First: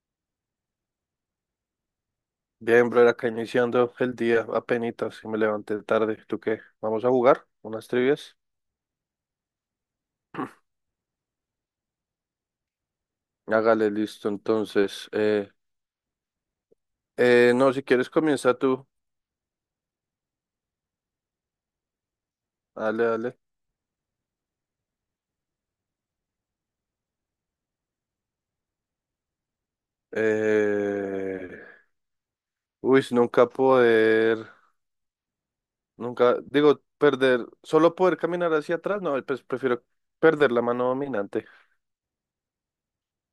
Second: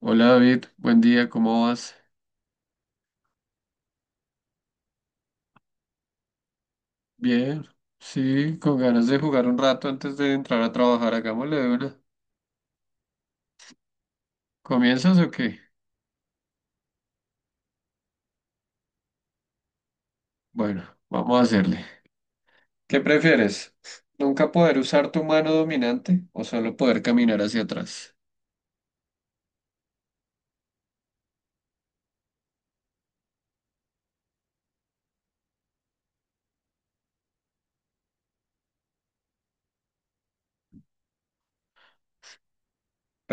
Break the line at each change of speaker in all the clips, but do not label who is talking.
Hola David, buen día, ¿cómo vas?
Bien, bro, acá iniciando el día, apenitas, y me levanté tarde. ¿Tú qué? ¿Vamos a jugar
Bien,
unas trivias?
sí, con ganas de jugar un rato antes de entrar a trabajar, hagámosle de una.
Hágale, listo, entonces.
¿Comienzas o qué?
No, si quieres comienza tú.
Bueno, vamos a hacerle. ¿Qué
Dale, dale.
prefieres? ¿Nunca poder usar tu mano dominante o solo poder caminar hacia atrás?
Eh, uy, nunca poder, nunca, digo, perder, solo poder caminar hacia atrás, no, pues prefiero perder la mano dominante.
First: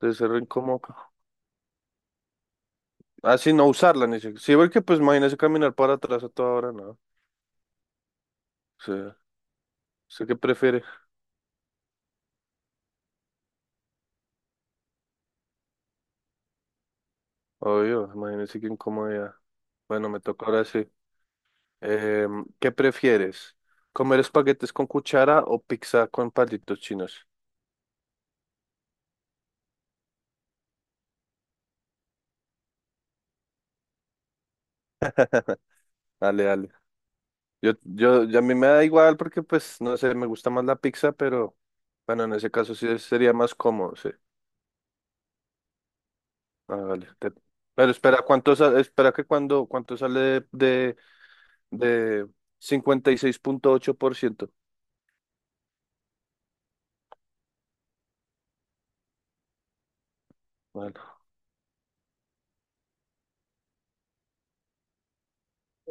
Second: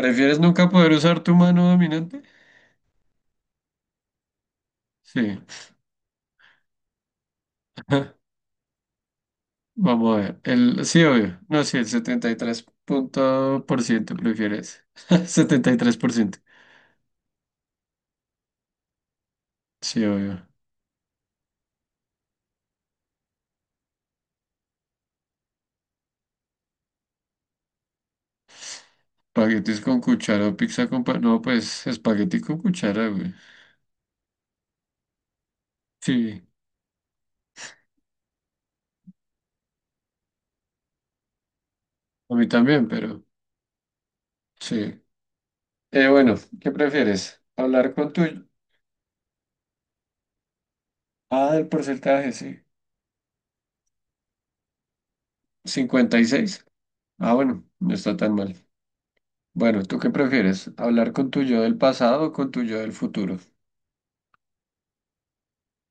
Debe ser re
nunca poder
incómodo.
usar tu mano dominante?
Así no usarla, ni si, sí, porque pues
Sí,
imagínese caminar para atrás a toda hora, no. O sea,
vamos a
¿usted qué
ver.
prefiere?
Sí, obvio. No, sí, el setenta y tres punto por ciento prefieres. 73%.
Obvio, imagínese qué incomodidad.
Sí,
Bueno, me toca
obvio.
ahora sí. ¿Qué prefieres? ¿Comer espaguetes con cuchara o pizza con palitos chinos?
Espaguetis con cuchara o pizza con no, pues espagueti con cuchara, güey. Sí,
Dale, dale. A mí me da igual porque, pues, no sé, me gusta más la pizza, pero bueno, en
a mí
ese caso
también,
sí
pero
sería más cómodo, sí.
sí. Bueno, ¿qué
Ah, vale.
prefieres?
Pero
¿Hablar con tu?
espera, espera que cuando, ¿cuánto sale de,
Ah, el
de
porcentaje, sí.
56.8%?
Cincuenta y seis. Ah, bueno, no está tan mal. Bueno, ¿tú qué prefieres?
Bueno,
¿Hablar con tu yo del pasado o con tu yo del futuro?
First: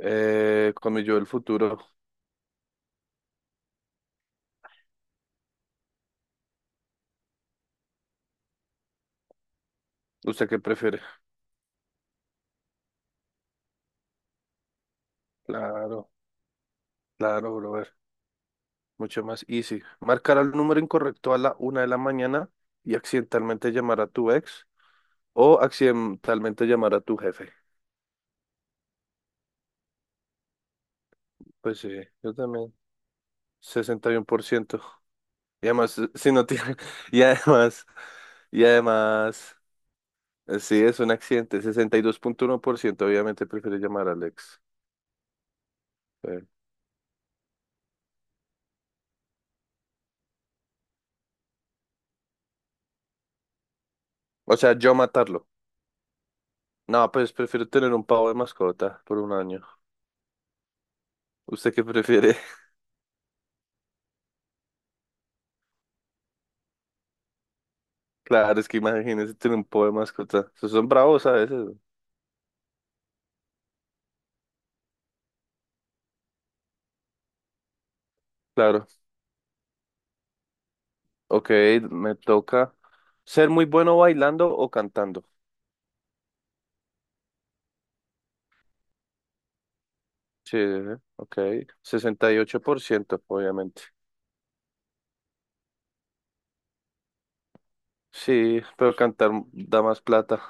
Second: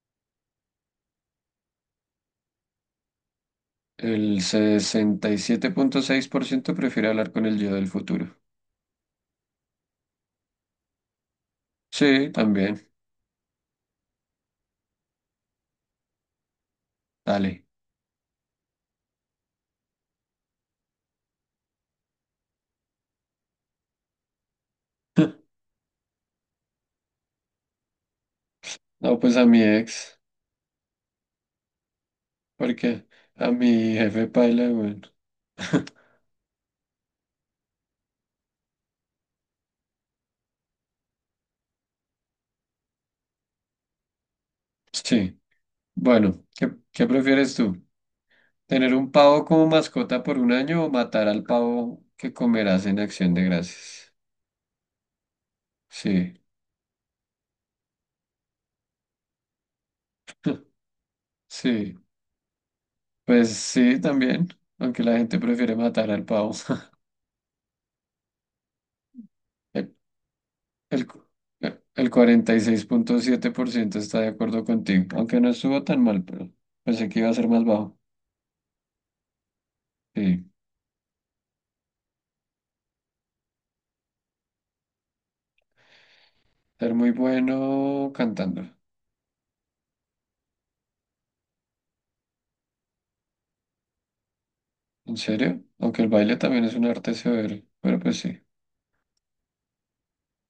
comí yo el futuro.
El 67,6% prefiere hablar con el yo del futuro.
¿Usted qué prefiere?
Sí, también.
Claro, claro,
Dale.
bro. Mucho más easy. Marcar al número incorrecto a la una de la mañana y accidentalmente llamar a tu ex o accidentalmente llamar a tu jefe.
No, pues a mi ex,
Pues sí, yo también.
porque a mi
sesenta Y uno
jefe
por
paila,
ciento
güey.
y además, si no tiene. Y además, y además, sí, es un accidente. 62.1% obviamente prefiere llamar al ex.
Sí. Bueno,
Sí.
¿qué prefieres tú? ¿Tener un pavo como mascota por un año o matar al pavo que comerás en Acción de Gracias?
O sea, yo matarlo.
Sí,
No, pues prefiero tener un pavo de mascota por un año. ¿Usted qué
sí,
prefiere?
pues sí, también, aunque la gente prefiere matar al pavo.
Claro, es que imagínese tener un pavo de
El,
mascota. Esos son
el, cu-
bravos a veces.
el 46,7% está de acuerdo contigo, aunque no estuvo tan mal, pero pensé que iba a ser más bajo.
Claro,
Sí,
ok, me toca ser muy bueno bailando o cantando.
ser muy bueno cantando.
Sí, ok, 68%, obviamente.
¿En serio? Aunque el baile también es un arte severo, pero pues sí,
Sí, pero cantar da más plata.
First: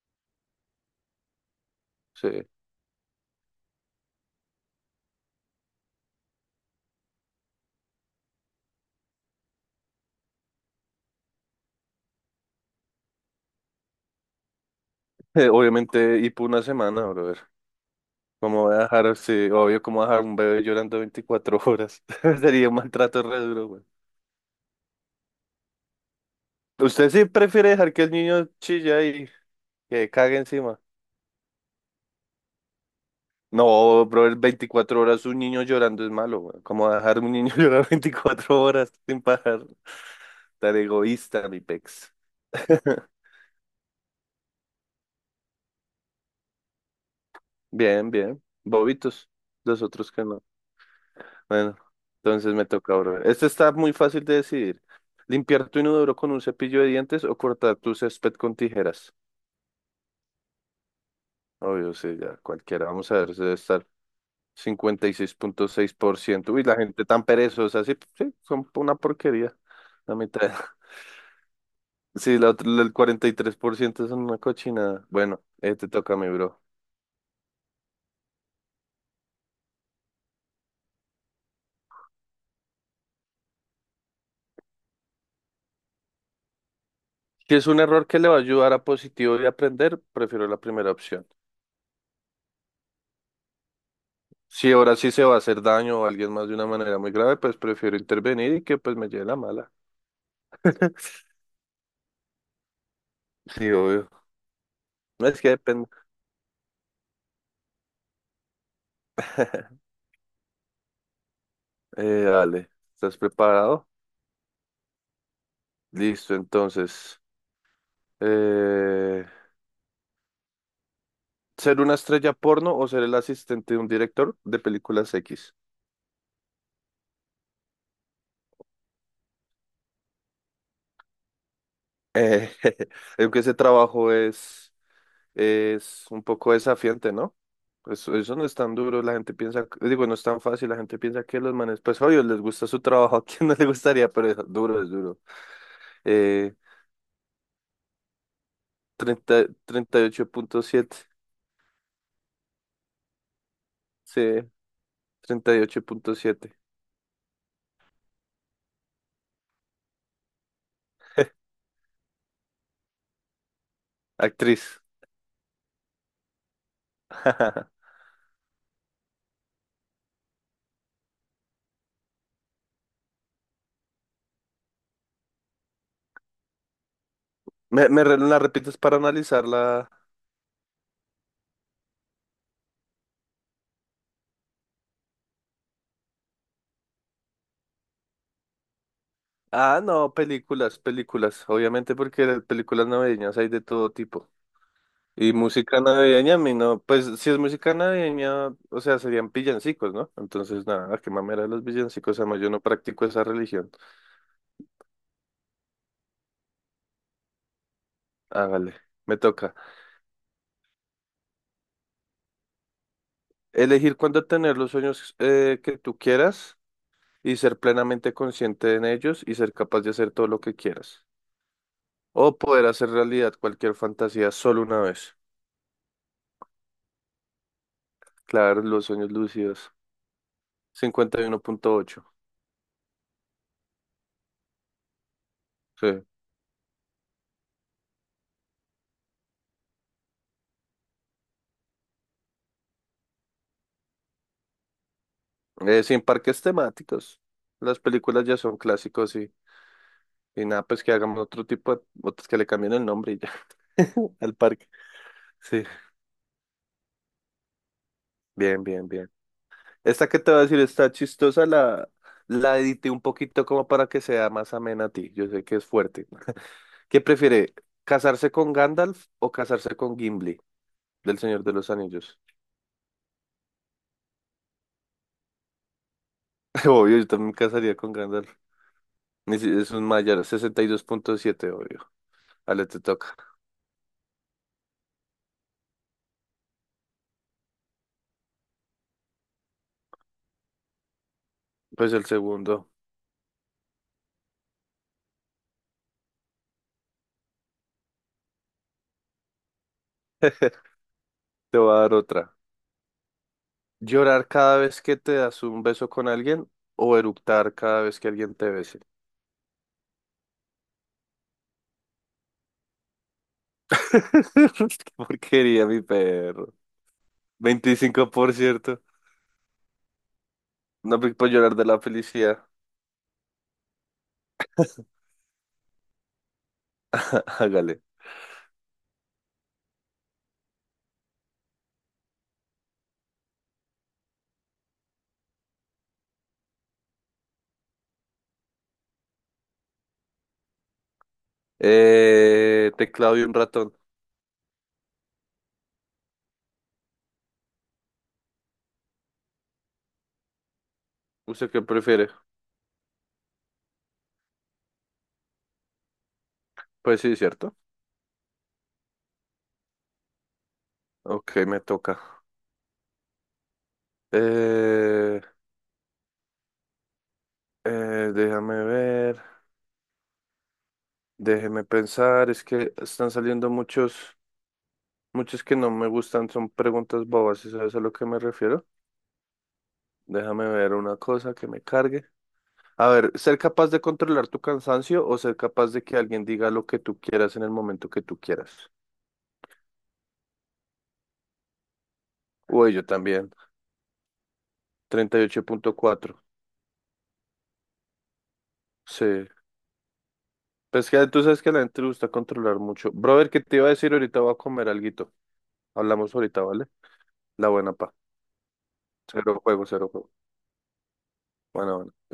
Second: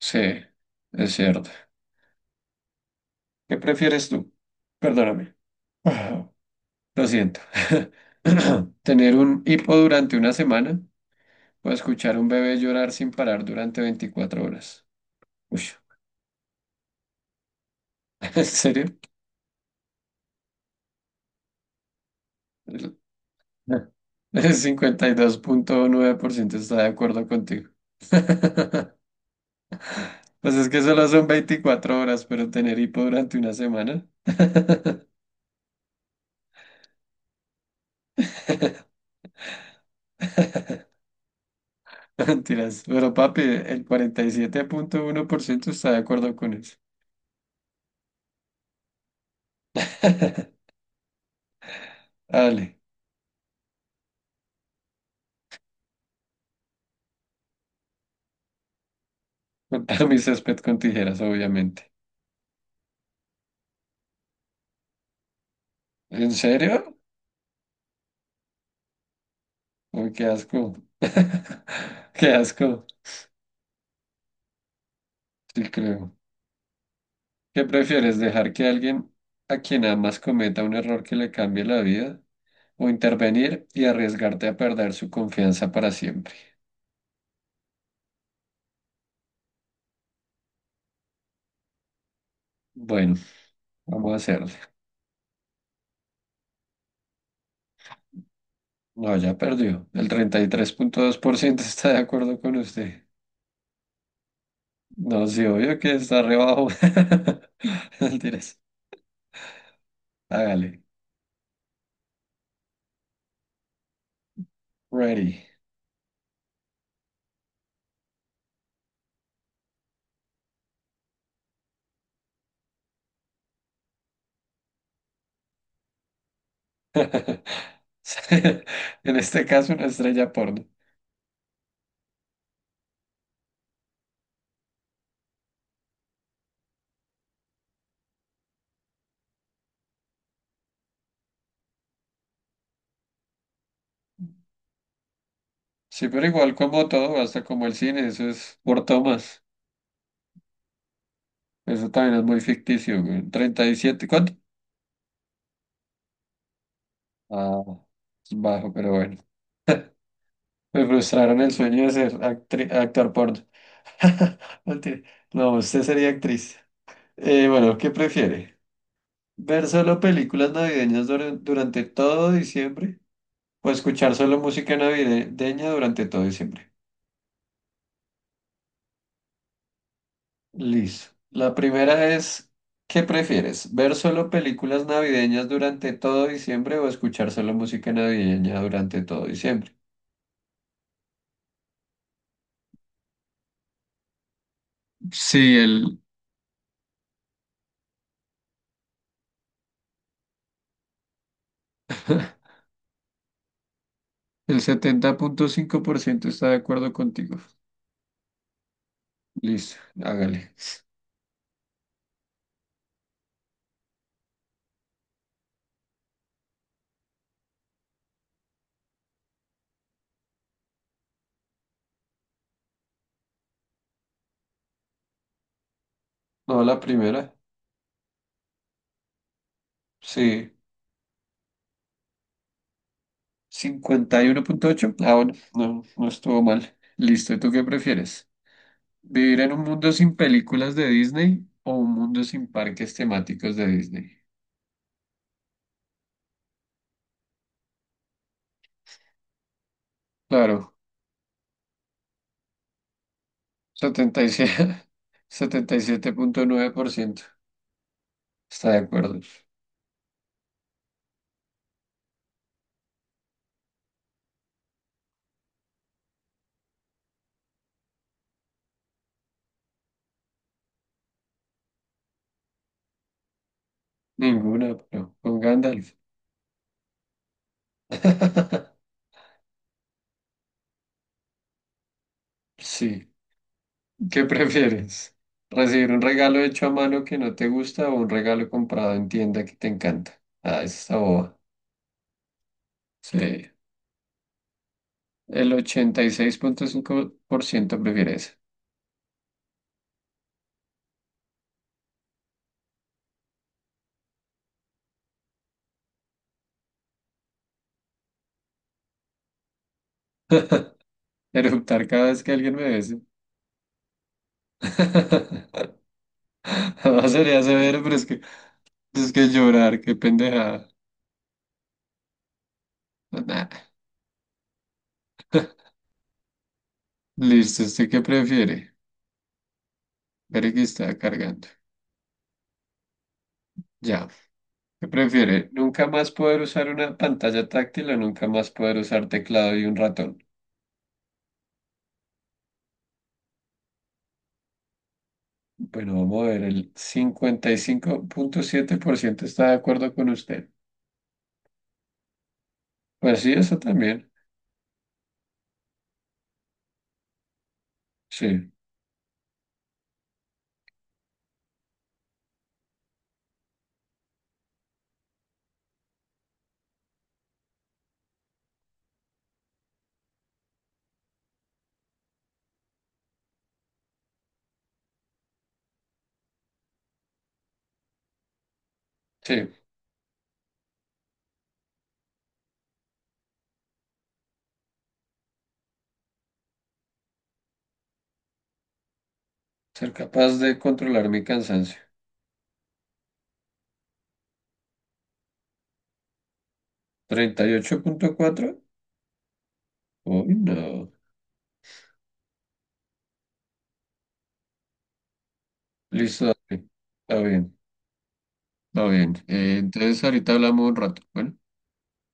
sí, es cierto.
Sí.
¿Qué prefieres tú? Perdóname. Ah, lo siento. ¿Tener un hipo durante una semana o escuchar un bebé llorar sin parar durante 24 horas? Uy,
Obviamente, y por una semana, brother.
¿en
¿Cómo voy a
serio?
dejar, sí, obvio, cómo dejar un bebé llorando 24 horas? Sería un
El
maltrato re duro, güey.
el 52,9% está de
¿Usted sí
acuerdo contigo.
prefiere dejar que el niño chilla y que cague
Pues es
encima?
que solo son 24 horas, pero tener hipo durante una semana.
No, brother, 24 horas un niño llorando es malo, güey. ¿Cómo dejar un niño llorar 24 horas sin parar? Tan egoísta, mi pex.
Mentiras. Pero papi, el 47,1% está de acuerdo con eso.
Bien, bien. Bobitos. Los otros que no. Bueno, entonces me
Dale.
toca, brother. Este está muy fácil de decidir. ¿Limpiar tu inodoro con un cepillo de dientes o cortar tu césped con tijeras?
Cortar mi césped con tijeras, obviamente.
Obvio, sí, ya cualquiera. Vamos a ver, se debe estar cincuenta y seis punto seis por
¿En
ciento. Uy, la
serio?
gente tan perezosa, sí, sí, son una porquería.
Uy,
La
qué
mitad.
asco. Qué
Sí,
asco.
el 43% es una cochinada. Bueno,
Sí,
te
creo.
toca a mí, bro.
¿Qué prefieres, dejar que alguien a quien amas cometa un error que le cambie la vida o intervenir y arriesgarte a perder su confianza para siempre?
Si es un error que le va a ayudar a positivo y aprender, prefiero la primera opción.
Bueno, vamos a hacerle.
Si ahora sí se va a hacer daño a alguien más de una manera muy grave, pues prefiero intervenir y que pues me
No,
lleve
ya
la mala.
perdió. El 33,2% está de acuerdo con usted.
Sí, obvio.
No,
No es
sí,
que
obvio
depende.
que está re bajo. Mentiras. Hágale.
Dale, ¿estás preparado?
Ready.
Listo, entonces. Eh, ¿Ser una estrella porno o ser el asistente de un director de películas X?
En este caso, una estrella porno.
Eh, aunque ese trabajo es un poco desafiante, ¿no? Eso no es tan duro, la gente piensa, digo, no es tan fácil, la gente piensa que los manes, pues obvio, les gusta su trabajo, ¿a quién no le gustaría? Pero es duro, es duro.
Sí, pero igual
Eh,
como todo, hasta como el cine, eso es por tomas.
treinta y ocho punto siete,
Eso también es muy ficticio, güey. 37,
sí,
¿cuánto?
38.7,
Ah, es bajo, pero bueno. Me frustraron el sueño de ser actor porno.
actriz.
Mentira. No, usted sería actriz. Bueno, ¿qué prefiere? ¿Ver solo películas navideñas durante todo diciembre? ¿O escuchar solo música navideña durante todo diciembre?
¿Me la repites para analizarla?
Listo. La primera es, ¿qué prefieres? ¿Ver solo películas navideñas durante todo diciembre o escuchar solo música navideña durante todo diciembre?
Ah, no, películas, películas, obviamente porque las películas navideñas hay de todo tipo. Y
Sí,
música navideña, a mí no, pues si es música navideña, o sea, serían villancicos, ¿no? Entonces, nada, qué mamera de los villancicos, además yo no practico esa religión.
el 70,5% está de acuerdo contigo.
Hágale, me toca.
Listo, hágale.
Elegir cuándo tener los sueños que tú quieras y ser plenamente consciente en ellos y ser capaz de hacer todo lo que quieras. O poder hacer realidad cualquier fantasía solo una vez.
No, la primera.
Claro, los sueños lúcidos.
Sí,
51.8.
51,8. Ah, bueno, no,
Sí.
no estuvo mal. Listo, ¿y tú qué prefieres? ¿Vivir en un mundo sin películas de Disney o un mundo sin parques temáticos de Disney?
Sin parques temáticos. Las películas ya son clásicos. Y nada,
Claro.
pues que hagamos otro tipo de, otros que le cambien el nombre y ya,
setenta setenta y
al parque.
siete
Sí,
77,9%
bien,
está de
bien, bien.
acuerdo.
Esta que te voy a decir está chistosa, la edité un poquito como para que sea más amena a ti. Yo sé que es fuerte. ¿Qué prefiere, casarse con Gandalf o casarse con Gimli, del Señor de los Anillos?
Ninguna, pero con Gandalf.
Obvio, yo también me casaría con Gandalf. Ni si- Es un mayor, 62.7, obvio. Ale, te
Sí.
toca.
¿Qué prefieres? ¿Recibir un regalo hecho a mano que no te gusta o un regalo comprado en tienda que te encanta? Ah, esa está boba.
Pues el segundo.
Sí. El 86,5% prefiere eso.
Te voy a dar otra. ¿Llorar cada vez que te das un beso con alguien o eructar cada vez que alguien te bese?
Eruptar cada vez que alguien me bese.
Qué porquería, mi perro.
No sería severo, pero es que,
25%.
es que llorar, qué pendejada.
No me puedo llorar de la felicidad.
Nah. Listo,
Hágale.
¿usted qué prefiere? Espere que está cargando. Ya. ¿Qué prefiere? ¿Nunca más poder usar una pantalla táctil o nunca más poder usar teclado y un ratón?
Teclado y un ratón.
Bueno, vamos a ver, el 55,7% está de acuerdo con usted.
¿Usted qué prefiere?
Pues sí, eso también.
Pues sí, ¿cierto?
Sí,
Ok, me toca. Eh, eh, déjame ver. Déjeme pensar. Es que están saliendo muchos, muchos que no me gustan. Son preguntas bobas, ¿sabes a lo que me refiero?
sí.
Déjame ver una cosa que me cargue. A ver, ser capaz de controlar tu cansancio o ser capaz de que alguien diga lo que tú quieras en el momento que tú quieras.
Ser capaz de controlar mi cansancio.
Uy, yo también. 38.4.
38,4.
Sí.
Uy,
Pues
no.
que tú sabes que a la gente le gusta controlar mucho. Brother, ¿qué te iba a decir? Ahorita voy a comer alguito. Hablamos
Listo,
ahorita, ¿vale?
dale. Está
La
bien.
buena pa.
Está bien.
Cero juego, cero
Entonces
juego.
ahorita hablamos un rato. Bueno.
Bueno, bueno.